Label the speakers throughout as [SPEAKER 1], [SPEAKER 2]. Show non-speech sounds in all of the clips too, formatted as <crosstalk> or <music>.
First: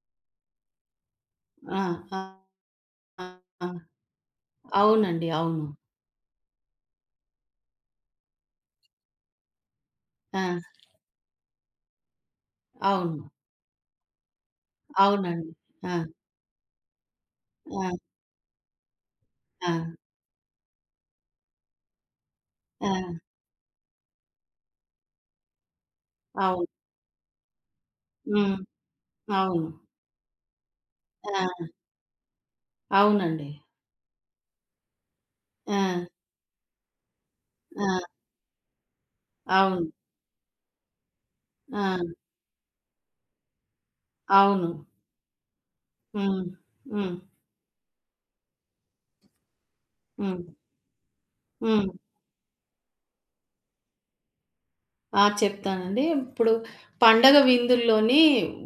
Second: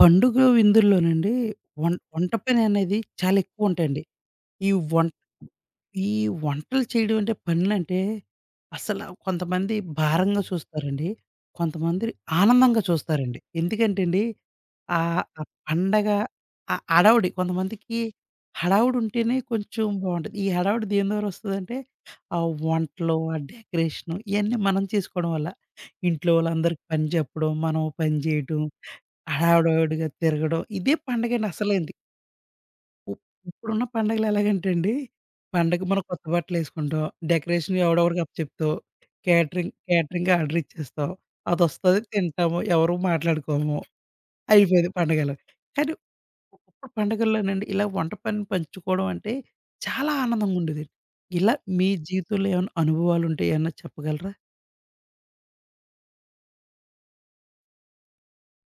[SPEAKER 1] పండుగ విందుల్లోనండి
[SPEAKER 2] ఆ!
[SPEAKER 1] వం
[SPEAKER 2] ఆ!
[SPEAKER 1] వంట పని అనేది
[SPEAKER 2] ఆ!
[SPEAKER 1] చాలా
[SPEAKER 2] ఆ!
[SPEAKER 1] ఎక్కువుంటాయండి. ఈ వం
[SPEAKER 2] అవునండి. అవును.
[SPEAKER 1] ఈ వంటలు చేయడం అంటే పనులంటే అసల కొంతమంది
[SPEAKER 2] ఆ!
[SPEAKER 1] భారంగా చూస్తారండి. కొంతమంది ఆనందంగా
[SPEAKER 2] అవును.
[SPEAKER 1] చూస్తారండి. ఎందుకంటే అండి ఆహ్, ఆ
[SPEAKER 2] అవునండి. ఆ!
[SPEAKER 1] పండగ ఆ హడావుడి
[SPEAKER 2] ఆ!
[SPEAKER 1] హడావుడి ఉంటేనే
[SPEAKER 2] ఆ!
[SPEAKER 1] కొంచెం బావుంటది. ఈ హడావుడి దేని ద్వారా వస్తదంటే ఆ
[SPEAKER 2] ఆ!
[SPEAKER 1] వంటలు, ఆ డెకరేషను ఇయన్నీ మనం చేసుకోవడం వల్ల. ఇంట్లో
[SPEAKER 2] అవును.
[SPEAKER 1] వాళ్ళందరికి పని చెప్పడం, మనం ఓ పని
[SPEAKER 2] హ్మ్.
[SPEAKER 1] చేయటం.
[SPEAKER 2] అవును.
[SPEAKER 1] హడావుడిగా తిరగడం. ఇదే పండగండి
[SPEAKER 2] ఆ!
[SPEAKER 1] అసలైంది. ఇప్
[SPEAKER 2] అవునండి.
[SPEAKER 1] ఇప్పుడున్న పండగలు ఎలాగంటే అండి,
[SPEAKER 2] ఆ!
[SPEAKER 1] పండగకి మనం కొత్త బట్టలేసుకుంటాం. డెకరేషన్
[SPEAKER 2] ఆ!
[SPEAKER 1] ఎవడో ఒకడికి అప్పచెప్తాం. క్యాటరింగ్
[SPEAKER 2] అవును.
[SPEAKER 1] క్యాటరింగ్ ఆర్డర్ ఇచ్చేస్తాం.
[SPEAKER 2] ఆ!
[SPEAKER 1] అదొస్తది తింటాము. ఎవరు మాట్లాడుకోము.
[SPEAKER 2] అవును.
[SPEAKER 1] అయిపోయింది పండగలు. కానీ
[SPEAKER 2] హ్మ్.
[SPEAKER 1] ఒకప్పుడు
[SPEAKER 2] హ్మ్.
[SPEAKER 1] పండగల్లోనండి ఇలా వంట పనిని పంచుకోవడం అంటే చాలా
[SPEAKER 2] హ్మ్.
[SPEAKER 1] ఆనందంగా ఉండేదండి. ఇలా మీ
[SPEAKER 2] హ్మ్.
[SPEAKER 1] జీవితంలో ఏమైనా అనుభవాలుంటే ఏమన్నా చెప్పగలరా?
[SPEAKER 2] ఆ! చెప్తానండి. ఇప్పుడు పండగ విందుల్లోని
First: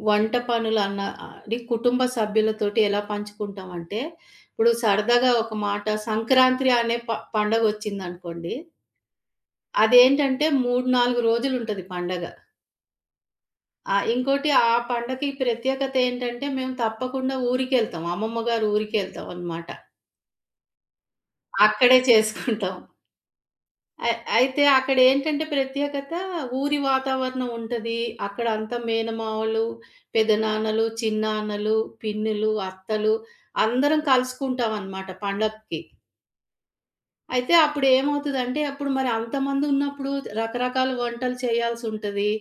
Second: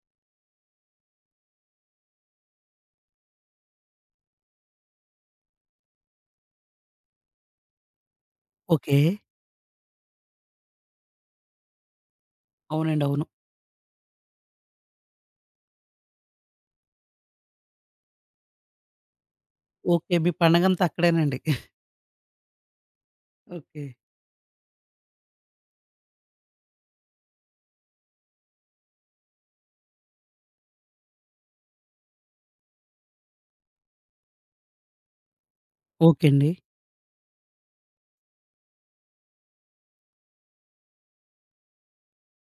[SPEAKER 2] వంట పనులన్న అది కుటుంబ సభ్యులతోటి ఎలా పంచుకుంటామంటే, ఇప్పుడు సరదాగా ఒక మాట సంక్రాంతి అనే పండగొచ్చిందనుకోండి.
[SPEAKER 1] ఓకే.
[SPEAKER 2] అదేంటంటే 3, 4 రోజులుంటది పండగ.
[SPEAKER 1] అవునండి. అవును.
[SPEAKER 2] ఇంకోటి ఆ పండగకి ప్రత్యేకత ఏంటంటే, మేము తప్పకుండా ఊరికెళ్తాం. అమ్మమ్మ గారి ఊరికెళ్తాం అనమాట.
[SPEAKER 1] ఓకే. మీ పండగంతా అక్కడేనండి.
[SPEAKER 2] అక్కడే చేసుకుంటాం.
[SPEAKER 1] ఓకే.
[SPEAKER 2] అ అయితే అక్కడేంటంటే ప్రత్యేకత ఊరి వాతావరణం ఉంటది. అక్కడ అంతా మేనమామలు, పెదనాన్నలు, చిన్నాన్నలు, పిన్నులు, అత్తలు అందరం కలుసుకుంటామనమాట పండక్కి.
[SPEAKER 1] ఓకే అండి.
[SPEAKER 2] అయితే అప్పుడేమవుతదంటే, అప్పుడు మరి అంతమందున్నప్పుడు రకరకాల వంటలు చేయాల్సుంటది.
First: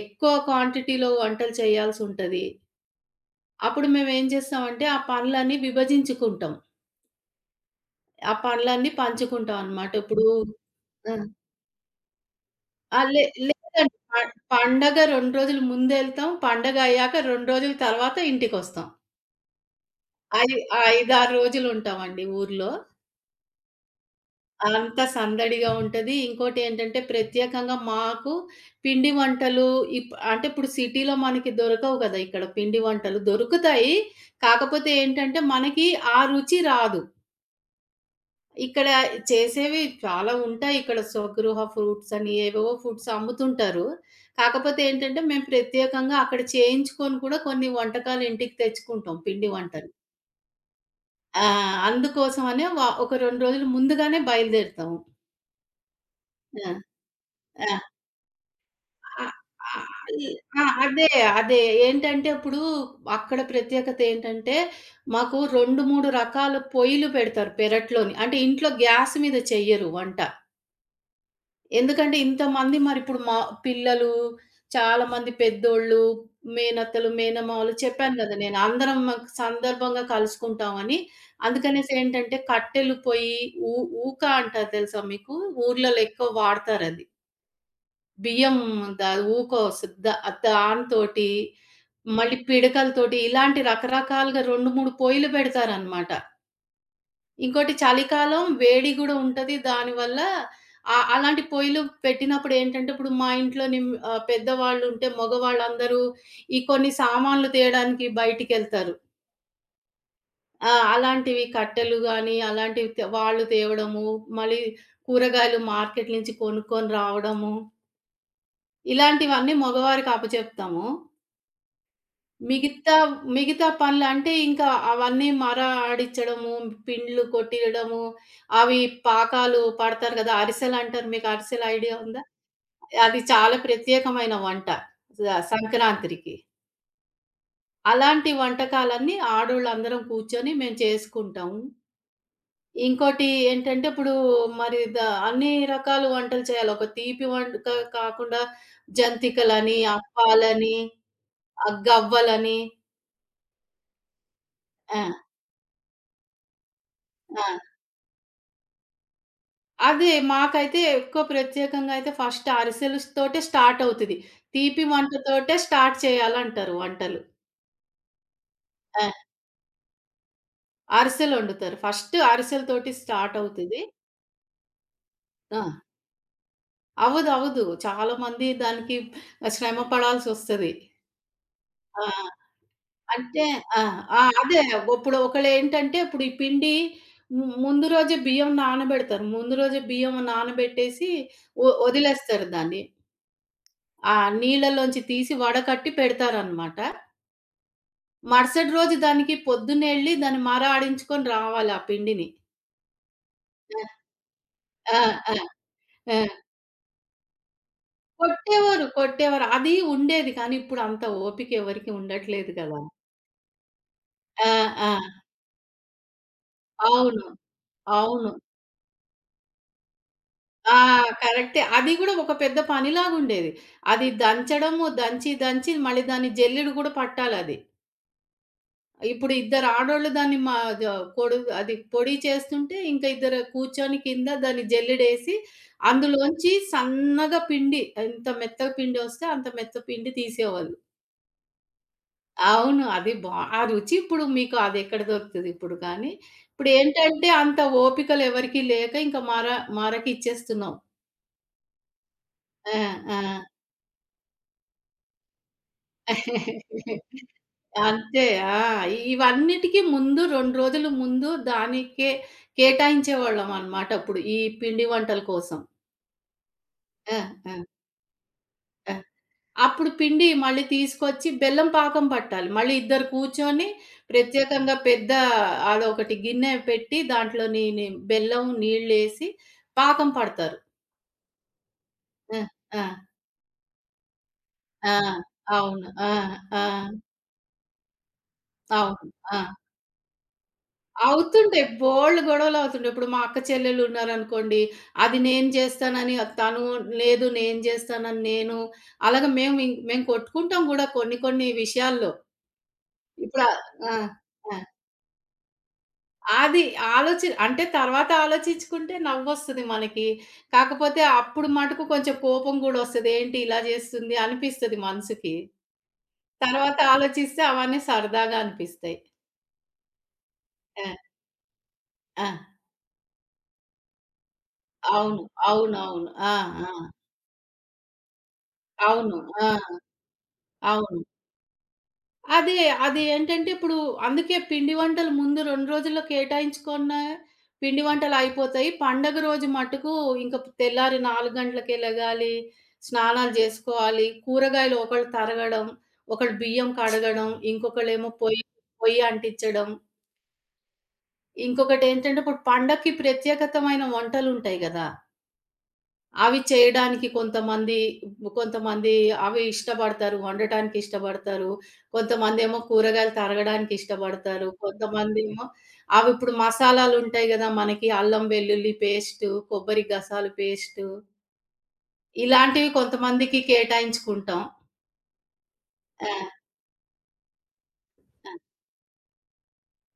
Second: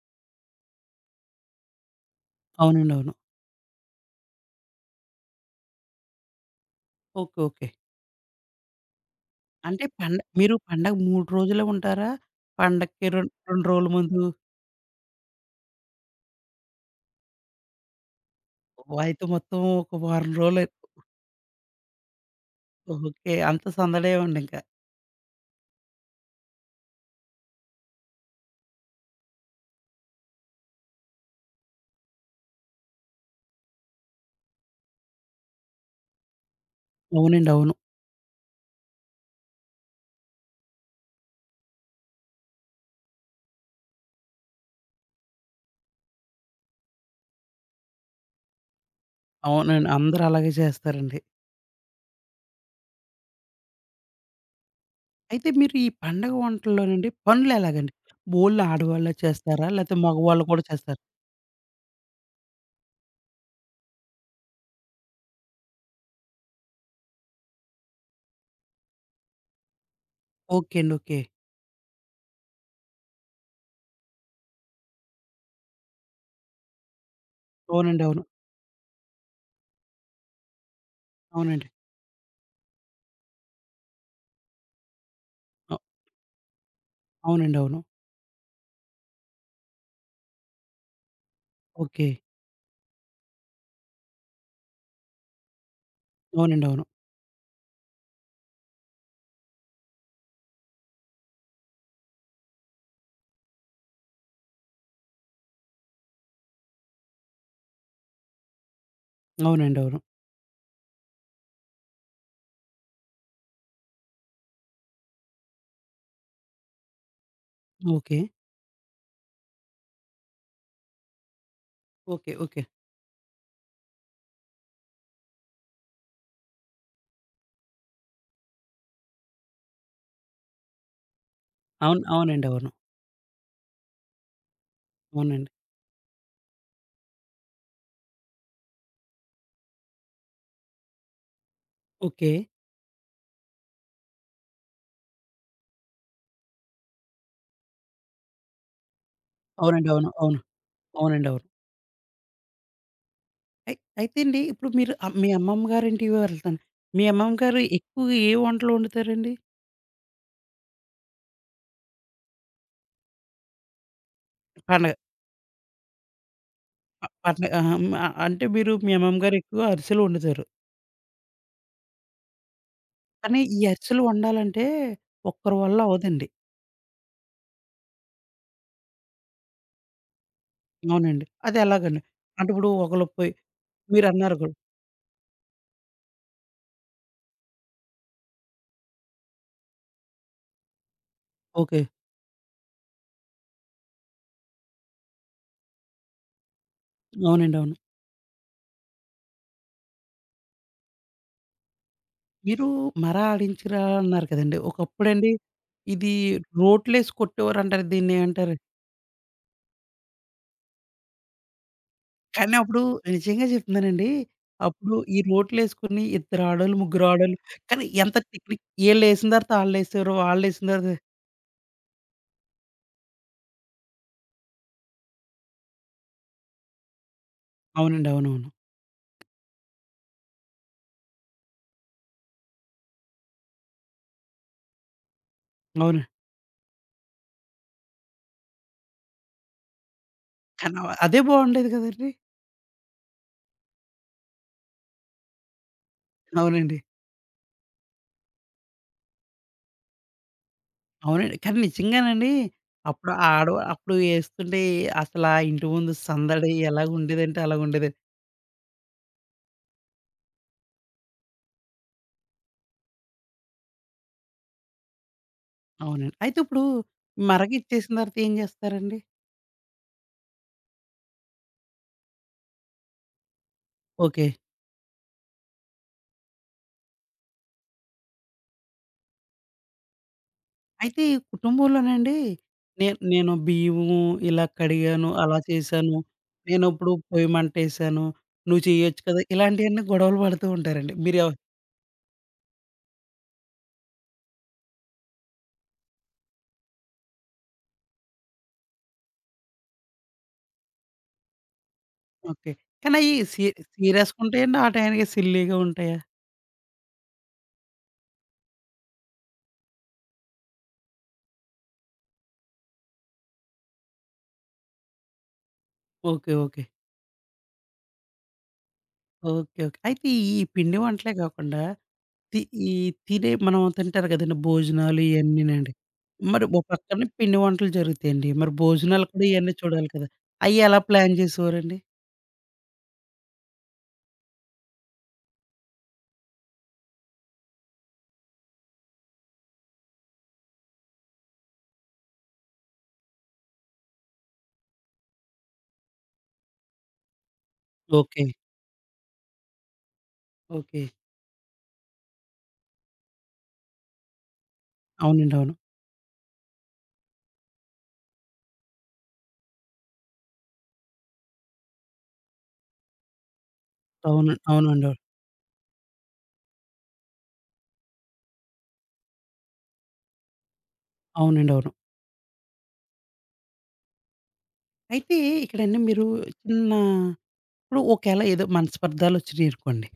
[SPEAKER 2] ఎక్కువ క్వాంటిటీలో వంటలు చేయాల్సుంటది.
[SPEAKER 1] అవునండి. అవును.
[SPEAKER 2] అప్పుడు మేమేం జేస్తామంటే, ఆ పనులన్నీ విభజించుకుంటాం.
[SPEAKER 1] ఓకే. ఓకే.
[SPEAKER 2] ఆ పనులన్నీ పంచుకుంటాం
[SPEAKER 1] అంటే
[SPEAKER 2] అన్నమాట. ఇప్పుడు
[SPEAKER 1] మీరు పండగ
[SPEAKER 2] ఆ!
[SPEAKER 1] 3 రోజులే ఉంటారా?
[SPEAKER 2] ఆ!
[SPEAKER 1] పండక్కి రొ
[SPEAKER 2] లే
[SPEAKER 1] 2 రోజుల
[SPEAKER 2] లేదండి.
[SPEAKER 1] ముందు.
[SPEAKER 2] పండగ 2 రోజులు ముందెళ్తాం. పండగయ్యాక 2 రోజుల తర్వాత ఇంటికొస్తాం.
[SPEAKER 1] ఓహ్! అయితే మొత్తం ఒక వారం
[SPEAKER 2] ఐ
[SPEAKER 1] రోజులు.
[SPEAKER 2] 5, 6 రోజులుంటామండి ఊర్లో.
[SPEAKER 1] ఓకే. అంత సందడే ఉండింకా.
[SPEAKER 2] అంత సందడిగా ఉంటది. ఇంకోటేంటంటే ప్రత్యేకంగా మాకు పిండి వంటలు అంటే ఇప్పుడు సిటీలో మనకి దొరకవు గదా! ఇక్కడ పిండి వంటలు దొరుకుతాయి. కాకపోతే ఏంటంటే మనకి ఆ రుచి రాదు.
[SPEAKER 1] అవునండి. అవును.
[SPEAKER 2] ఇక్కడ చేసేవి చాలా ఉంటాయి. ఇక్కడ స్వగృహ ఫ్రూట్స్ అని ఏవేవో ఫుడ్స్ అమ్ముతుంటారు. కాకపోతే ఏంటంటే మేము ప్రత్యేకంగా అక్కడ చేయించుకొని కూడా కొన్ని వంటకాలు ఇంటికి తెచ్చుకుంటాం పిండి వంటలు.
[SPEAKER 1] అవునండి. అందరూ అలాగే చేస్తారండి.
[SPEAKER 2] ఆ! అందుకోసమనే ఒక 2 రోజులు ముందుగానే బయలుదేరుతాము.
[SPEAKER 1] అయితే మీరు ఈ పండగ
[SPEAKER 2] ఆ!
[SPEAKER 1] వంటల్లోనండి
[SPEAKER 2] ఆ!
[SPEAKER 1] పనులెలాగండి? ఓన్లీ ఆడవాళ్ళే
[SPEAKER 2] ఆ!
[SPEAKER 1] చేస్తారా?
[SPEAKER 2] ఆహ్,
[SPEAKER 1] లేతే
[SPEAKER 2] అది
[SPEAKER 1] మగవాళ్ళు
[SPEAKER 2] ఆ!
[SPEAKER 1] కూడా చేస్తారా?
[SPEAKER 2] అదే. అదే. ఏంటంటే ఇప్పుడు అక్కడ ప్రత్యేకత ఏంటంటే, మాకు 2, 3 రకాల పొయ్యిలు పెడతారు పెరట్లోని. అంటే ఇంట్లో గ్యాస్ మీద చెయ్యరు వంట.
[SPEAKER 1] ఓకే అండి. ఓకే.
[SPEAKER 2] ఎందుకంటే ఇంతమంది మరిప్పుడు మా పిల్లలు, చాలామంది పెద్దోళ్ళు, మేనత్తలు, మేనమామలు
[SPEAKER 1] అవునండి.
[SPEAKER 2] చెప్పాను
[SPEAKER 1] అవును.
[SPEAKER 2] గదా! నేను అందరం మాకు సందర్భంగా కలుసుకుంటామని.
[SPEAKER 1] అవునండి.
[SPEAKER 2] అందుకనేసి ఏంటంటే కట్టెలు పొయ్యి, ఊ ఊక అంటారు తెలుసా మీకు?
[SPEAKER 1] అవ్
[SPEAKER 2] ఊర్లలో ఎక్కువ వాడతారది.
[SPEAKER 1] అవునండి. అవును.
[SPEAKER 2] బియ్యం ద ఊకో సిద్ద దానితోటి,
[SPEAKER 1] ఓకే.
[SPEAKER 2] మళ్ళీ పిడకలతోటి ఇలాంటి రకరకాలుగా 2, 3 పొయిలు పెడతారనమాట.
[SPEAKER 1] అవునండి. అవును.
[SPEAKER 2] ఇంకోటి చలికాలం వేడి గూడా ఉంటది. దానివల్ల అలాంటి పొయిలు పెట్టినప్పుడు ఏంటంటే, ఇప్పుడు మా ఇంట్లో పెద్దవాళ్ళుంటే మగవాళ్ళందరూ ఈ కొన్ని సామాన్లు తేడానికి బయటికెళ్తారు.
[SPEAKER 1] అవునండి. అవును.
[SPEAKER 2] ఆ! అలాంటివి కట్టెలు గానీ, అలాంటివి వాళ్ళు తేవడము, మళ్ళీ కూరగాయలు మార్కెట్ నుంచి కొనుక్కొని రావడము,
[SPEAKER 1] ఓకే.
[SPEAKER 2] ఇలాంటివన్నీ మగవారికి అప్పచెప్తాము.
[SPEAKER 1] ఓకే. ఓకే.
[SPEAKER 2] మిగతా మిగతా పనులు అంటే ఇంకా అవన్నీ ఆడించడము, పిండ్లు కొట్టియడము, అవి పాకాలు పడతారు కదా! అరిసెలంటారు. మీకు అరిసెల ఐడియా
[SPEAKER 1] అవును.
[SPEAKER 2] ఉందా?
[SPEAKER 1] అవునండి. అవును.
[SPEAKER 2] అది చాలా ప్రత్యేకమైన వంట. స
[SPEAKER 1] అవునండి.
[SPEAKER 2] సంక్రాంతికి. అలాంటి వంటకాలన్నీ ఆడోళ్ళందరం కూర్చొని మేము చేసుకుంటాము.
[SPEAKER 1] ఓకే.
[SPEAKER 2] ఇంకోటి ఏంటంటే, ఇప్పుడు మరి అన్ని రకాల వంటలు చేయాలి. ఒక తీపి వంట కాకుండా జంతికలని,
[SPEAKER 1] అవునండి. అవును. అవును.
[SPEAKER 2] అప్పాలని,
[SPEAKER 1] అవునండి. అవును.
[SPEAKER 2] గవ్వలని.
[SPEAKER 1] అయితే అండి ఇప్పుడు మీరు
[SPEAKER 2] ఆ!
[SPEAKER 1] మీ అమ్మమ్మ గారింటికి వెళ్తాను. మీ అమ్మమ్మ
[SPEAKER 2] ఆ!
[SPEAKER 1] గారు ఎక్కువగా ఏ వంటలు వండుతారండి?
[SPEAKER 2] అదే. మాకైతే ఎక్కువ ప్రత్యేకంగా అయితే ఫస్ట్ అరిసెలుస్ తోటే స్టార్ట్ అవుతది. తీపి
[SPEAKER 1] పండగ.
[SPEAKER 2] వంటతోటే స్టార్ట్ చేయాలంటారు వంటలు.
[SPEAKER 1] పండగ ఆహా! హ్మ్. ఆహ్, అంటే మీరు మీ
[SPEAKER 2] ఆ!
[SPEAKER 1] అమ్మమ్మ గారు ఎక్కువ అరిసెలు వండుతారు.
[SPEAKER 2] అరిసెలొండుతారు. ఫస్ట్ అరిసెలతోటి స్టార్ట్
[SPEAKER 1] కానీ ఈ
[SPEAKER 2] అవుతది.
[SPEAKER 1] అరిసెలు వండాలంటే ఒక్కరి
[SPEAKER 2] ఆ!
[SPEAKER 1] వల్ల అవ్వదండి.
[SPEAKER 2] అవ్వదు. అవ్వదు. చాలా మంది దానికి శ్రమ పడాల్సొస్తది.
[SPEAKER 1] అవునండి. అది
[SPEAKER 2] ఆ!
[SPEAKER 1] ఎలాగండి? అంటే ఇప్పుడు ఒకళ్ళు పోయి
[SPEAKER 2] అంటే ఆ! ఆ!
[SPEAKER 1] మీరన్నారు కూడా.
[SPEAKER 2] అదే. ఇప్పుడు ఒకళ్ళేంటంటే ఇప్పుడు ఈ పిండి ముందు రోజే బియ్యం నానబెడతారు. ముందు రోజే బియ్యం నానబెట్టేసి
[SPEAKER 1] ఓకే.
[SPEAKER 2] వదిలేస్తారు దాన్ని. ఆ నీళ్ళలోంచి తీసి వడకట్టి పెడతారనమాట.
[SPEAKER 1] అవునండి. అవును.
[SPEAKER 2] మరుసటి రోజు దానికి పొద్దున్నే ఎళ్లి దాన్ని మర ఆడించుకొని రావాలి ఆ పిండిని.
[SPEAKER 1] మీరు మర ఆడించిరా అన్నారు కదండీ!
[SPEAKER 2] ఆ!
[SPEAKER 1] ఒకప్పుడండి
[SPEAKER 2] ఆ! ఆ!
[SPEAKER 1] ఇది
[SPEAKER 2] ఆ!
[SPEAKER 1] రోట్లేసి కొట్టేవారంటారు. దీన్నేమంటారు?
[SPEAKER 2] కొట్టేవారు. కొట్టేవారు. అది ఉండేది. కానీ ఇప్పుడు అంత ఓపిక ఎవరికీ ఉండట్లేదు
[SPEAKER 1] కానీ
[SPEAKER 2] కదా!
[SPEAKER 1] అప్పుడు నిజంగా చెప్తున్నానండి.
[SPEAKER 2] ఆ!
[SPEAKER 1] అప్పుడు ఈ
[SPEAKER 2] ఆ!
[SPEAKER 1] రోట్లేసుకుని ఇద్దరు ఆడోళ్ళు, ముగ్గురు
[SPEAKER 2] అవును.
[SPEAKER 1] ఆడోళ్ళు కానీ ఎంత
[SPEAKER 2] అవును.
[SPEAKER 1] టెక్నిక్! ఈళ్ళేసిన తర్వాత ఆళ్ళేసారు, ఆళ్ళేసిన
[SPEAKER 2] ఆ!
[SPEAKER 1] తర్వాత
[SPEAKER 2] కరెక్టే. అది కూడా ఒక పెద్ద పనిలాగుండేది. అది దంచడము, దంచి దంచి మళ్ళీ దాన్ని జల్లెడ కూడా పట్టాలది.
[SPEAKER 1] అవునండి. అవునవును.
[SPEAKER 2] ఇప్పుడు ఇద్దరు ఆడోళ్ళు దాన్ని మా జ పొడు అది పొడి చేస్తుంటే, ఇంకా ఇద్దరు కూర్చొని కింద దాన్ని జల్లెడేసి,
[SPEAKER 1] అవును.
[SPEAKER 2] అందులోంచి సన్నగా పిండి ఎంత మెత్తగా పిండొస్తే అంత మెత్త పిండి తీసేవాళ్ళు.
[SPEAKER 1] కానీ అదే బాగుండేది కదండీ!
[SPEAKER 2] అవును. అది బా ఆ రుచి ఇప్పుడు మీకు అదెక్కడ దొరుకుతదిప్పుడు కానీ,
[SPEAKER 1] అవునండి.
[SPEAKER 2] ఇప్పుడేంటంటే అంత ఓపికలెవరికీ లేక ఇంక మరకిచ్చేస్తున్నాం.
[SPEAKER 1] అవునండి. కానీ నిజంగానండి
[SPEAKER 2] ఆ!
[SPEAKER 1] అప్పుడు
[SPEAKER 2] ఆ!
[SPEAKER 1] ఆ ఆడ అప్పుడు ఏస్తుంటే అసలా ఇంటి ముందు సందడి ఎలాగుండేదంటే అలాగుండేది.
[SPEAKER 2] అంతే. ఆ! ఇవన్నిటికి ముందు 2 రోజులు ముందు దానికే కేటాయించేవాళ్ళమనమాట అప్పుడు. ఈ పిండి వంటల కోసం.
[SPEAKER 1] అవునండి. అయితే ఇప్పుడు
[SPEAKER 2] ఆ! ఆ!
[SPEAKER 1] మరగిచ్చేసిన తర్వాత ఏం
[SPEAKER 2] ఆ!
[SPEAKER 1] చేస్తారండి?
[SPEAKER 2] అప్పుడు పిండి మళ్ళీ తీసుకొచ్చి బెల్లం పాకం పట్టాలి. మళ్ళీ ఇద్దరు కూర్చొని
[SPEAKER 1] ఓకే.
[SPEAKER 2] ప్రత్యేకంగా పెద్ద అదొకటి గిన్నె పెట్టి దాంట్లోని ని బెల్లం, నీళ్ళేసి పాకం పడతారు.
[SPEAKER 1] అయితే ఈ కుటుంబంలోనండి
[SPEAKER 2] ఆ! ఆ!
[SPEAKER 1] నేను నేను బియ్యము ఇలా
[SPEAKER 2] ఆ!
[SPEAKER 1] కడిగాను, అలా
[SPEAKER 2] అవును.
[SPEAKER 1] చేశాను,
[SPEAKER 2] ఆ! ఆ!
[SPEAKER 1] నేనిప్పుడు పొయ్యి మంటేశాను, నువ్వు చెయ్యొచ్చు
[SPEAKER 2] అవును.
[SPEAKER 1] కదా!
[SPEAKER 2] ఆ!
[SPEAKER 1] ఇలాంటియన్నీ గొడవలు పడుతూ ఉంటారండి. మీరెవ.
[SPEAKER 2] అవుతుంటాయి. బోలెడు గొడవలవుతుంటాయి. ఇప్పుడు మా అక్క చెల్లెలున్నారనుకోండి, అది నేను జేస్తానని తను లేదు నేను జేస్తానని నేను, అలాగే మేము మేము కొట్టుకుంటాం గూడా కొన్ని కొన్ని విషయాల్లో.
[SPEAKER 1] ఓకే. కానీ సీ
[SPEAKER 2] ఇప్పుడు ఆహ్, ఆ!
[SPEAKER 1] సీరియస్‌గా
[SPEAKER 2] ఆ!
[SPEAKER 1] ఉంటాయండి? ఆ టయానికి సిల్లీగా ఉంటాయా?
[SPEAKER 2] అది అంటే తర్వాత ఆలోచించుకుంటే నవ్వొస్తది మనకి. కాకపోతే అప్పుడు మటుకు కొంచెం కోపం గూడొస్తది. ఏంటి ఇలా జేస్తుంది అనిపిస్తది మనసుకి.
[SPEAKER 1] ఓకే. ఓకే.
[SPEAKER 2] తర్వాత ఆలోచిస్తే అవన్నీ సరదాగా అనిపిస్తాయి.
[SPEAKER 1] ఓకే. ఓకే. అయితే ఈ పిండి
[SPEAKER 2] ఆ!
[SPEAKER 1] వంటలే కాకుండా
[SPEAKER 2] ఆ!
[SPEAKER 1] తి ఈ తినే మనం తింటారు కదండీ భోజనాలు
[SPEAKER 2] అవును.
[SPEAKER 1] ఇయన్నీనండి.
[SPEAKER 2] అవునవును. ఆ!
[SPEAKER 1] మరి ఓ
[SPEAKER 2] ఆ!
[SPEAKER 1] పక్కన పిండి వంటలు జరుగుతాయండి. మరి భోజనాలు
[SPEAKER 2] అవును.
[SPEAKER 1] కూడా
[SPEAKER 2] ఆ!
[SPEAKER 1] ఇయన్నీ చూడాలి కదా! అయ్యెలా
[SPEAKER 2] అవును.
[SPEAKER 1] ప్లాన్ చేసేవారండి?
[SPEAKER 2] అదే. అది ఏంటంటే ఇప్పుడు అందుకే పిండి వంటలు ముందు 2 రోజుల్లో కేటాయించుకున్న పిండి వంటలయిపోతాయి. పండగ రోజు మటుకు ఇంక తెల్లారి 4 గంటలకే లెగాలి, స్నానాలు జేసుకోవాలి, కూరగాయలు ఒకళ్ళు తరగడం, ఒకళ్ళు బియ్యం కడగడం, ఇంకొకళ్ళేమో
[SPEAKER 1] ఓకే.
[SPEAKER 2] పొయ్యి పొయ్యి అంటించడం.
[SPEAKER 1] ఓకే.
[SPEAKER 2] ఇంకొకటేంటంటే ఇప్పుడు పండక్కి ప్రత్యేకతమైన వంటలుంటాయి గదా!
[SPEAKER 1] అవునండి. అవును.
[SPEAKER 2] అవి చేయడానికి కొంతమంది కొంతమంది అవి ఇష్టపడతారు. వండటానికి ఇష్టపడతారు. కొంతమందేమో కూరగాయలు తరగడానికి
[SPEAKER 1] అవును.
[SPEAKER 2] ఇష్టపడతారు.
[SPEAKER 1] అవునండి. అవును.
[SPEAKER 2] కొంతమందేమో అవిప్పుడు మసాలాలుంటాయి గదా! మనకి అల్లం, వెల్లుల్లి పేస్టు, కొబ్బరి గసాలు పేస్టు
[SPEAKER 1] అవునండి. అవును.
[SPEAKER 2] ఇలాంటివి కొంతమందికి కేటాయించుకుంటాం.
[SPEAKER 1] అయితే ఇక్కడండి మీరు
[SPEAKER 2] ఆ!
[SPEAKER 1] చిన్న ఇప్పుడు ఒకేళ ఏదో మనస్పర్ధలొచ్చినియనుకోండి.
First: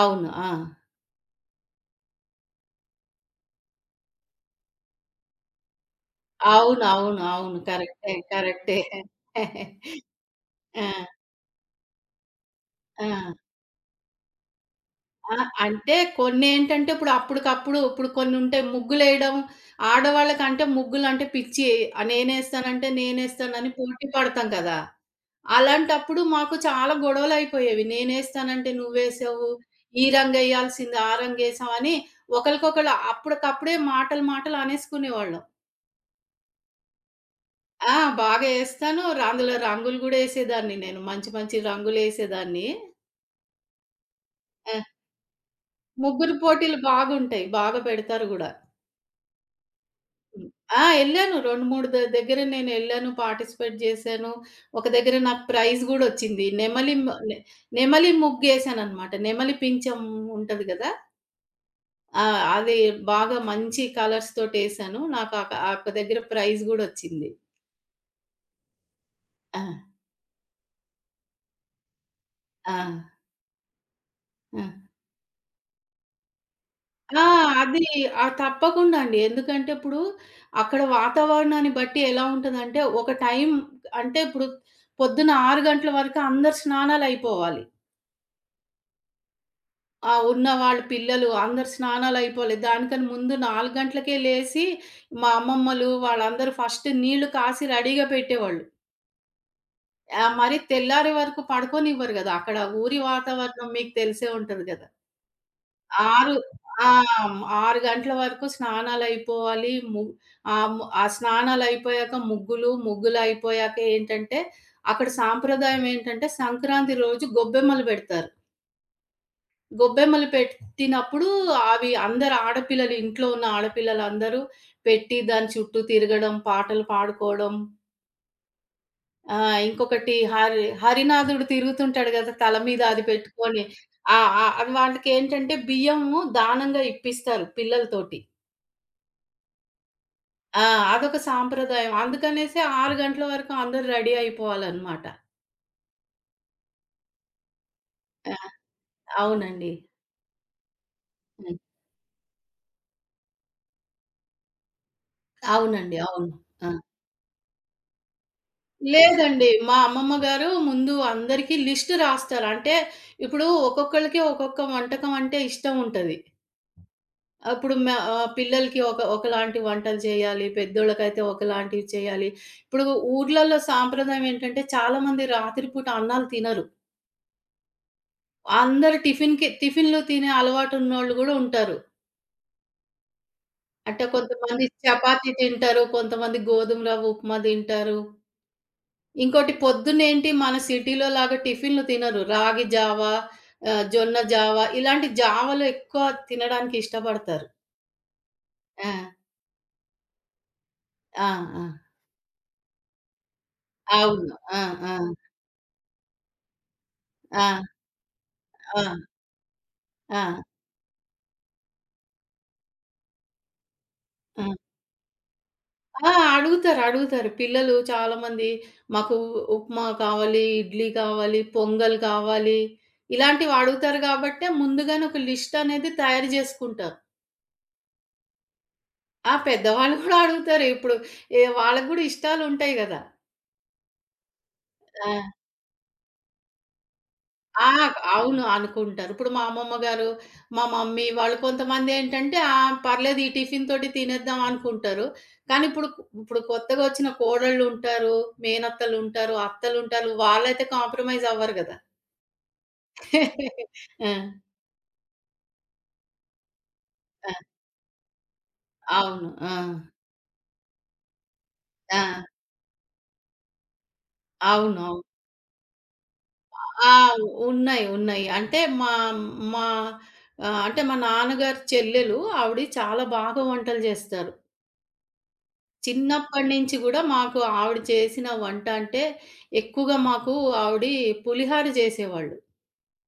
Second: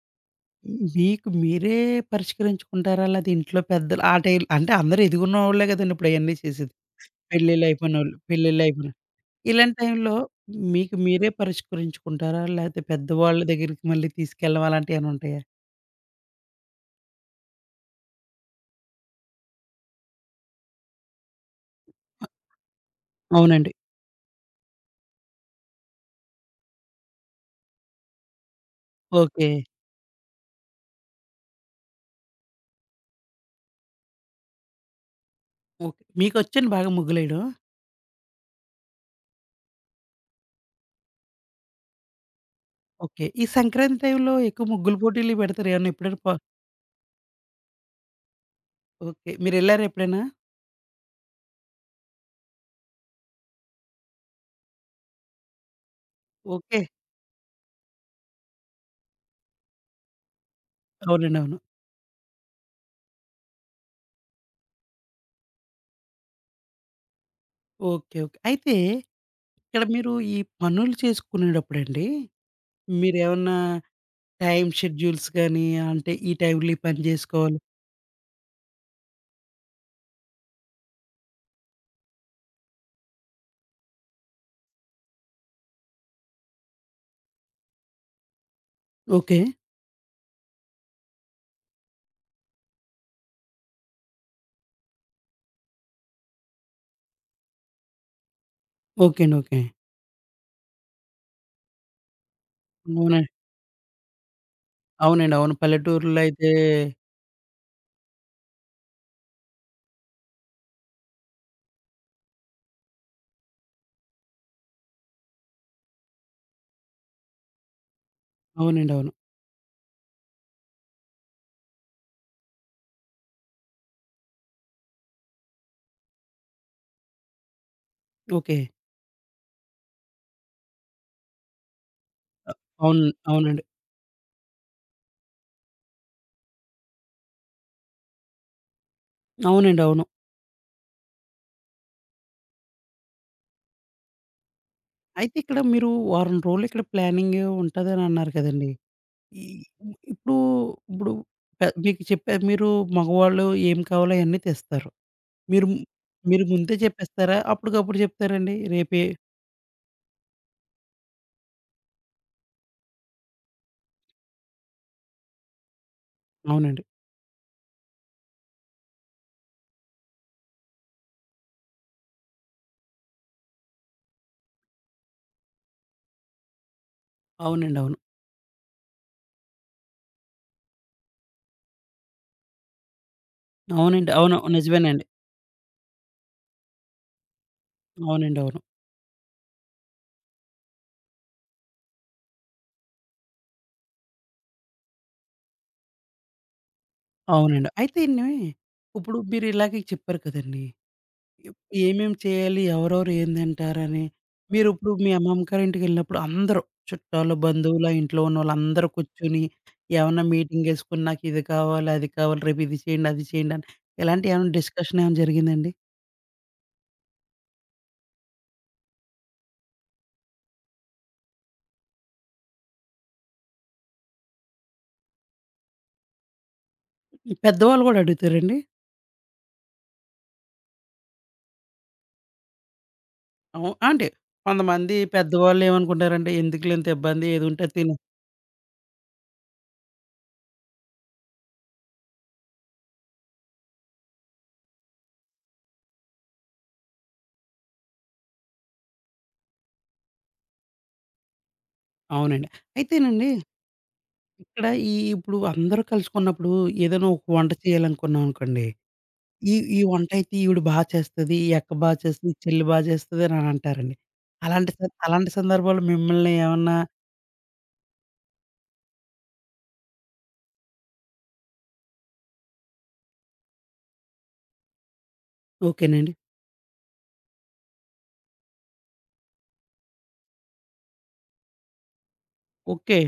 [SPEAKER 2] అవును. ఆ!
[SPEAKER 1] మీకు మీరే పరిష్కరించుకుంటారా? లేతే ఇంట్లో పెద్దలు ఆ టైం అంటే అందరూ ఎదుగున్నోళ్ళే గదండీ ఇప్పుడయన్నీ చేసేది.
[SPEAKER 2] అవును. అవును. అవును.
[SPEAKER 1] పెళ్ళిళ్ళయిపోయినోళ్ళు,
[SPEAKER 2] కరెక్టే. కరెక్టే.
[SPEAKER 1] పెళ్ళిళ్ళయిపోయిన ఇలాంటి
[SPEAKER 2] <laughs>
[SPEAKER 1] టైంలో
[SPEAKER 2] ఆ!
[SPEAKER 1] మీకు మీరే పరిష్కరించుకుంటారా? లేతే
[SPEAKER 2] ఆ!
[SPEAKER 1] పెద్దవాళ్ళ దగ్గరికి మళ్ళీ తీసుకెళ్ళడం అలాంటియేమైనా
[SPEAKER 2] ఆ!
[SPEAKER 1] ఉంటాయా?
[SPEAKER 2] అంటే కొన్నేంటంటే ఇప్పుడు అప్పటికప్పుడు ఇప్పుడు కొన్నుంటాయి ముగ్గులేయడం. ఆడవాళ్ళకంటే ముగ్గులంటే పిచ్చి.
[SPEAKER 1] అ
[SPEAKER 2] నేనేస్తానంటే నేనేస్తానని
[SPEAKER 1] అవునండి.
[SPEAKER 2] పోటీ పడతాం కదా! అలాంటప్పుడు మాకు చాలా గొడవలయిపోయేవి. నేనేస్తానంటే
[SPEAKER 1] ఓకే.
[SPEAKER 2] నువ్వేసావు. ఈ రంగేయాల్సింది ఆ రంగేసావని ఒకళ్ళకొకళ్ళు అప్పటికప్పుడే మాటలు మాటలు అనేసుకునేవాళ్ళం.
[SPEAKER 1] ఓకే. మీకొచ్చండి బాగా ముగ్గులేయడం?
[SPEAKER 2] ఆ! బాగా ఏస్తాను. అందులో రంగులు గూడా ఏసేదాన్ని నేను. మంచి మంచి రంగులేసేదాన్ని.
[SPEAKER 1] ఓకే. ఈ సంక్రాంతి టైంలో ఎక్కువ
[SPEAKER 2] ఆ!
[SPEAKER 1] ముగ్గుల పోటీలు పెడతారు. ఏమన్నా ఎప్పుడైనా
[SPEAKER 2] ముగ్గురు
[SPEAKER 1] పా.
[SPEAKER 2] పోటీలు బాగుంటాయి. బాగా పెడతారు గూడా.
[SPEAKER 1] ఓకే. మీరెళ్లారా ఎప్పుడైనా?
[SPEAKER 2] హ్మ్. ఆ! ఎళ్ళాను. 2, 3 దగ్గర నేనెళ్ళాను, పార్టిసిపేట్ జేశాను. ఒక దగ్గర నాకు ప్రైజ్ గూడొచ్చింది.
[SPEAKER 1] ఓకే.
[SPEAKER 2] నెమలి మ నె నెమలి ముగ్గేశాననమాట. నెమలి పించం ఉంటది గదా!
[SPEAKER 1] అవునండి. అవును.
[SPEAKER 2] ఆ! అది బాగా మంచి కలర్స్ తోటేశాను. నాకు ఆక ఆ ఒక్క దగ్గర ప్రైజ్ గూడొచ్చింది.
[SPEAKER 1] ఓకే. ఓకే. అయితే
[SPEAKER 2] ఆ!
[SPEAKER 1] ఇక్కడ మీరు ఈ పనులు చేసుకునేటప్పుడండి,
[SPEAKER 2] ఆ!
[SPEAKER 1] మీరేమన్నా
[SPEAKER 2] ఆ!
[SPEAKER 1] టైమ్ షెడ్యూల్స్ గానీ, అంటే ఈ టైంలో ఈ పని
[SPEAKER 2] ఆ!
[SPEAKER 1] జేసుకోవాలి.
[SPEAKER 2] అది ఆ! తప్పకుండా అండి. ఎందుకంటే, ఇప్పుడు అక్కడ వాతావరణాన్ని బట్టి ఎలా ఉంటదంటే, ఒక టైం అంటే ఇప్పుడు పొద్దున 6 గంటల వరకు అందరి స్నానాలయిపోవాలి.
[SPEAKER 1] ఓకే.
[SPEAKER 2] ఆ! ఉన్న వాళ్ళు పిల్లలు అందరు స్నానాలయిపోలే. దానికని ముందు 4 గంటలకే లేసి, మా అమ్మమ్మలు వాళ్ళందరూ ఫస్ట్ నీళ్లు కాసి రెడీగా పెట్టేవాళ్ళు.
[SPEAKER 1] ఓకే అండి. ఓకే.
[SPEAKER 2] మరి తెల్లారే వరకు పడుకోనివ్వరు గదా! అక్కడ ఊరి
[SPEAKER 1] అవునా
[SPEAKER 2] వాతావరణం మీకు తెలిసే ఉంటది గదా!
[SPEAKER 1] అవునండి. అవును. పల్లెటూరులో
[SPEAKER 2] 6
[SPEAKER 1] అయితే
[SPEAKER 2] ఆ! 6 గంటల వరకు స్నానాలయిపోవాలి. ము ఆహ్, ము ఆ స్నానాలయిపోయాక ముగ్గులు, ముగ్గులయిపోయాక ఏంటంటే, అక్కడ సాంప్రదాయం ఏంటంటే, సంక్రాంతి రోజు గొబ్బెమ్మలు బెడతారు.
[SPEAKER 1] అవునండి. అవును.
[SPEAKER 2] గొబ్బెమ్మలు పెట్టినప్పుడు అందరు ఆడపిల్లలు ఇంట్లో ఉన్న ఆడపిల్లలందరూ పెట్టి దాని చుట్టూ తిరగడం, పాటలు పాడుకోవడం.
[SPEAKER 1] ఓకే.
[SPEAKER 2] ఇంకొకటి హరినాథుడు తిరుగుతుంటాడు గదా! తల మీద అది
[SPEAKER 1] అవును. అవునండి.
[SPEAKER 2] పెట్టుకొని. ఆ! ఆ! అవి వాళ్ళకేంటంటే బియ్యము దానంగా ఇప్పిస్తారు పిల్లలతోటి.
[SPEAKER 1] అవునండి. అవును.
[SPEAKER 2] ఆ! అదొక సాంప్రదాయం. అందుకనేసి 6 గంటల వరకు అందరూ రెడీ అయిపోవాలనమాట.
[SPEAKER 1] అయితే ఇక్కడ మీరు వారం రోజులు ఇక్కడ ప్లానింగ్ ఉంటదని అన్నారు
[SPEAKER 2] ఆ!
[SPEAKER 1] కదండీ! ఈ
[SPEAKER 2] అవునండి.
[SPEAKER 1] ఇప్పుడు ఇప్పుడు
[SPEAKER 2] హ్మ్.
[SPEAKER 1] మీకు చెప్పారు మీరు మగవాళ్ళు ఏం కావాలో అయన్నీ తెస్తారు. మీరు ము
[SPEAKER 2] అవునండి. అవును.
[SPEAKER 1] మీరు
[SPEAKER 2] ఆ!
[SPEAKER 1] ముందే చెప్పేస్తారా? అప్పటికప్పుడు చెప్తారండి? రేపే
[SPEAKER 2] లేదండి. మా అమ్మమ్మ గారు ముందు అందరికి లిస్ట్ రాస్తారు. అంటే ఇప్పుడు ఒక్కొక్కళ్ళకి ఒక్కొక్క వంటకం అంటే ఇష్టం ఉంటది.
[SPEAKER 1] అవునండి.
[SPEAKER 2] అప్పుడు మ పిల్లలకి ఒక ఒకలాంటి వంటలు చేయాలి. పెద్దోళ్ళకైతే ఒకలాంటివి చేయాలి. ఇప్పుడు ఊర్లలో సాంప్రదాయం ఏంటంటే చాలామంది రాత్రి పూట అన్నాలు తినరు.
[SPEAKER 1] అవునండి. అవును.
[SPEAKER 2] అందరూ టిఫిన్‌కి టిఫిన్‌లు తినే అలవాటు ఉన్నోళ్ళు గూడా ఉంటారు. అంటే
[SPEAKER 1] అవునండి. అవును.
[SPEAKER 2] కొంతమంది
[SPEAKER 1] నిజమేనండి.
[SPEAKER 2] చపాతీ తింటారు. కొంతమంది గోధుమ రవ్వ ఉప్మా తింటారు.
[SPEAKER 1] అవునండి. అవును.
[SPEAKER 2] ఇంకోటి పొద్దునేంటి మన సిటీలో లాగా టిఫిన్‌లు తినరు. రాగి జావా, జొన్న జావా ఇలాంటి జావలు ఎక్కువ తినడానికి ఇష్టపడతారు.
[SPEAKER 1] అవునండి. అయితే అండి,
[SPEAKER 2] ఆ!
[SPEAKER 1] ఇప్పుడు మీరు ఇలాగే చెప్పారు కదండీ!
[SPEAKER 2] ఆ! ఆ!
[SPEAKER 1] ఏమేమి చేయాలి? ఎవరెవరు ఏం తింటారని?
[SPEAKER 2] అవును. ఆ! ఆ!
[SPEAKER 1] మీరిప్పుడు మీ అమ్మమ్మ గారింటికెళ్ళినప్పుడు అందరూ చుట్టాలు,
[SPEAKER 2] ఆ!
[SPEAKER 1] బంధువులు, ఆ ఇంట్లో
[SPEAKER 2] ఆ!
[SPEAKER 1] ఉన్నోళ్ళందరూ కూర్చొని ఏమన్నా
[SPEAKER 2] ఆ!
[SPEAKER 1] మీటింగేసుకొని నాకిది కావాలి, అది కావాలి, రేపు ఇది చేయండి, అది చేయండి అని
[SPEAKER 2] ఆ!
[SPEAKER 1] ఇలాంటియేమన్నా డిస్కషన్ ఏమైనా జరిగిందండి?
[SPEAKER 2] ఆ! అడుగుతారు. అడుగుతారు. పిల్లలు చాలామంది మాకు ఉప్మా కావాలి, ఇడ్లీ కావాలి, పొంగల్ కావాలి ఇలాంటివి అడుగుతారు గాబట్టే ముందుగానే ఒక లిస్ట్ అనేది తయారు జేసుకుంటాం.
[SPEAKER 1] పెద్దవాళ్ళు గూడా అడుగుతారండి?
[SPEAKER 2] ఆ! పెద్దవాళ్ళు గూడా అడుగుతారు. ఇప్పుడు ఏ వాళ్ళకి గూడా ఇష్టాలుంటాయి గదా!
[SPEAKER 1] అంటే కొంతమంది
[SPEAKER 2] ఆ!
[SPEAKER 1] పెద్దవాళ్ళేమనుకుంటారంటే ఎందుకులెంత ఇబ్బంది ఏదుంటే
[SPEAKER 2] ఆ!
[SPEAKER 1] అది తిను.
[SPEAKER 2] అవును. అనుకుంటారు. ఇప్పుడు మా అమ్మమ్మ గారు, మా మమ్మీ వాళ్ళు కొంతమందేంటంటే ఆ! పర్లేదు ఈ టిఫిన్ తోటి తినేద్దాం అనుకుంటారు. కానీ ఇప్పుడు ఇప్పుడు కొత్తగా వచ్చిన కోడళ్ళుంటారు, మేనత్తలుంటారు, అత్తలుంటారు. వాళ్ళైతే కాంప్రమైజ్ అవ్వరు గదా!
[SPEAKER 1] అవునండి. అయితేనండి
[SPEAKER 2] ఆ!
[SPEAKER 1] ఇక్కడ ఇప్పుడు అందరూ కలుసుకున్నప్పుడు ఏదైనా ఒక
[SPEAKER 2] ఆ!
[SPEAKER 1] వంట చేయాలనుకున్నామనుకోండి.
[SPEAKER 2] అవును. ఆ!
[SPEAKER 1] ఈ ఈ వంటయితే ఈవిడ బా చేస్తది, ఈ అక్క బా
[SPEAKER 2] ఆ!
[SPEAKER 1] చేస్తది, ఈ చెల్లి బా చేస్తది అని అంటారండి.
[SPEAKER 2] అవునవును.
[SPEAKER 1] అలాంటి సందర్భాల్లో మిమ్మల్ని ఏమన్నా.
[SPEAKER 2] ఆ! ఉన్నాయి. ఉన్నాయి. మా అంటే మా నాన్నగారి చెల్లెలు ఆవిడ చాలా బాగా వంటలు చేస్తారు.
[SPEAKER 1] ఓకేనండి.
[SPEAKER 2] చిన్నప్పటి నుంచి గూడా మాకు ఆవిడ చేసిన వంట అంటే, ఎక్కువగా మాకు ఆవిడి పులిహార జేసేవాళ్ళు.
[SPEAKER 1] ఓకే.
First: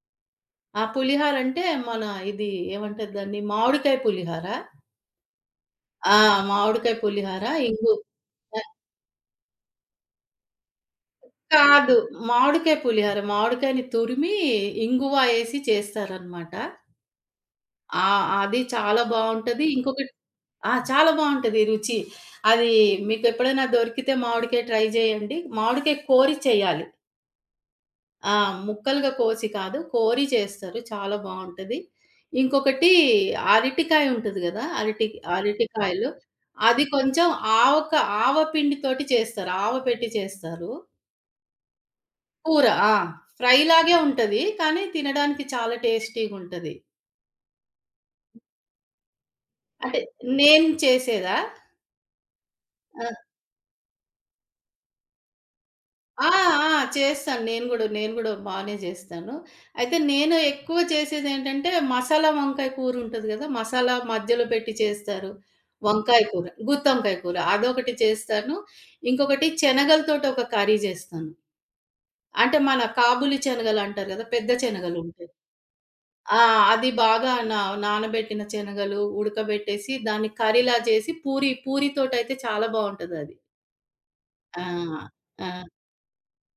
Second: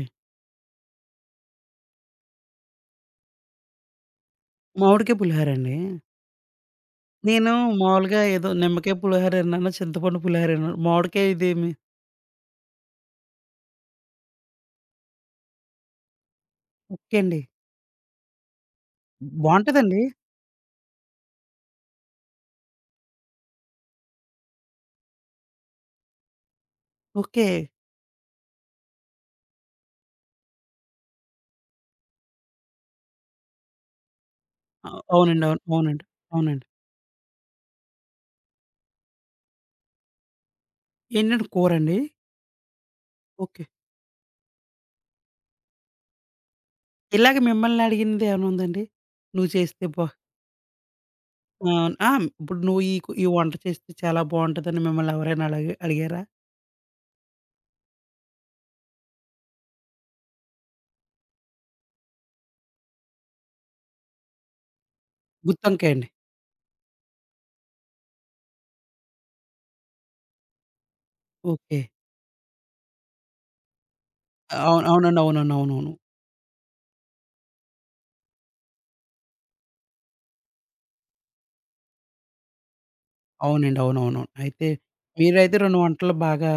[SPEAKER 2] ఆ పులిహార అంటే, మన ఇది ఏమంటారు దాన్ని? మామిడికాయ పులిహార.
[SPEAKER 1] మామిడికాయ పులిహోరండి.
[SPEAKER 2] ఆ! మామిడికాయ పులిహార,
[SPEAKER 1] నేను
[SPEAKER 2] ఇంగు
[SPEAKER 1] మామూలుగా ఏదో
[SPEAKER 2] ఆహ్,
[SPEAKER 1] నిమ్మకాయ పులిహోర అన్నాను, చింతపండు పులిహోర అన్నాను. మామిడికాయ ఇదేమి.
[SPEAKER 2] కాదు. మామిడికాయ పులిహార. మామిడికాయని తురిమి, ఇంగువ ఏసి చేస్తారనమాట.
[SPEAKER 1] ఓకే అండి.
[SPEAKER 2] ఆ! అది చాలా బావుంటది.
[SPEAKER 1] బావుంటదండి.
[SPEAKER 2] ఇంకొకటి ఆ! చాలా బావుంటది రుచి. అది మీకెప్పుడైనా దొరికితే మామిడికాయ ట్రై జేయండి. మామిడికాయ కోరి చేయాలి.
[SPEAKER 1] ఓకే.
[SPEAKER 2] ఆ! ముక్కలుగా కోసి కాదు. కోరి చేస్తారు. చాలా బావుంటది. ఇంకొకటి అరటికాయ ఉంటది గదా!
[SPEAKER 1] అవునండి. అవును. అవునండి.
[SPEAKER 2] అరటికాయలు.
[SPEAKER 1] అవునండి.
[SPEAKER 2] అది కొంచెం ఆవక ఆవ పిండితోటి చేస్తారు. ఆవ పెట్టి చేస్తారు.
[SPEAKER 1] ఏంటంటే కూరండి?
[SPEAKER 2] కూర. ఆ!
[SPEAKER 1] ఓకే.
[SPEAKER 2] ఫ్రైలాగే ఉంటది. కానీ తినడానికి చాలా టేస్టీగుంటది.
[SPEAKER 1] ఇలాగ మిమ్మల్ని అడిగిందేమైనా ఉందండి? నువ్వు చేస్తే
[SPEAKER 2] అంటే
[SPEAKER 1] బా.
[SPEAKER 2] నేను చేసేదా?
[SPEAKER 1] ఆ! ఇప్పుడు నువ్వు
[SPEAKER 2] ఆ!
[SPEAKER 1] ఈ వంట చేస్తే చాలా బావుంటదని మిమ్మల్ని ఎవరైనా అలాగ అడిగారా?
[SPEAKER 2] ఆ! ఆ! చేస్తాను. నేను గూడా, నేను గూడా బానే జేస్తాను. అయితే నేను ఎక్కువ చేసేదేంటంటే, మసాలా వంకాయ కూరుంటది గదా! మసాలా మధ్యలో పెట్టి చేస్తారు.
[SPEAKER 1] గుత్తొంకాయ అండి.
[SPEAKER 2] వంకాయ కూర, గుత్తొంకాయ కూర అదొకటి చేస్తాను. ఇంకొకటి శనగలతోటి ఒక కర్రీ జేస్తాను.
[SPEAKER 1] ఓకే.
[SPEAKER 2] అంటే మన కాబూలి శనగలంటారు గదా! పెద్ద
[SPEAKER 1] అవును. అవునండి.
[SPEAKER 2] శనగలుంటాయి.
[SPEAKER 1] అవునండి. అవునవును.
[SPEAKER 2] ఆ! అది బాగా నానబెట్టిన శనగలు ఉడకబెట్టేసి, దాన్ని కర్రీలా చేసి పూరి పూరితోటయితే చాలా బావుంటదది.
[SPEAKER 1] అవునండి. అవునవునవును.
[SPEAKER 2] ఆ!
[SPEAKER 1] అయితే మీరైతే
[SPEAKER 2] ఆ!
[SPEAKER 1] 2 వంటలు బాగా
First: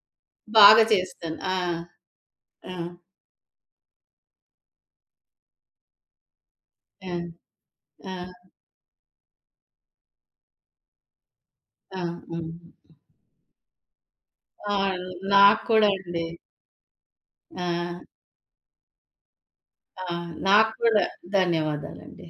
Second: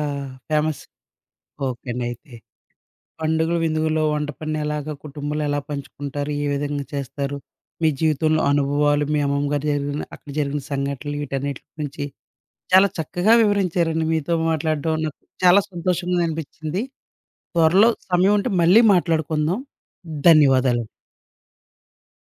[SPEAKER 1] ఫేమస్.
[SPEAKER 2] బాగా చేస్తాను. ఆ!
[SPEAKER 1] ఓకే అండి అయితే.
[SPEAKER 2] ఆ!
[SPEAKER 1] పండుగలు, విందులలో వంట పనిని ఎలాగా కుటుంబంలో ఎలా పంచుకుంటారు? ఏ విధంగా
[SPEAKER 2] ఆ!
[SPEAKER 1] చేస్తారు? మీ
[SPEAKER 2] ఆ!
[SPEAKER 1] జీవితంలో అనుభవాలు, మీ అమ్మమ్మ గారి జరిగిన అక్కడ జరిగిన సంఘటనలు వీటన్నిటి
[SPEAKER 2] ఆ!
[SPEAKER 1] గురించి
[SPEAKER 2] హ్మ్.
[SPEAKER 1] చాలా చక్కగా వివరించారండి. మీతో
[SPEAKER 2] ఆ!
[SPEAKER 1] మాట్లాడడం నాకు చాలా
[SPEAKER 2] నాకు కూడా
[SPEAKER 1] సంతోషంగా
[SPEAKER 2] అండి.
[SPEAKER 1] అనిపించింది. త్వరలో
[SPEAKER 2] ఆ!
[SPEAKER 1] సమయం ఉంటే మళ్ళీ మాట్లాడుకుందాం.
[SPEAKER 2] ఆ! నాకు
[SPEAKER 1] ధన్యవాదాలు.
[SPEAKER 2] కూడా ధన్యవాదాలండి.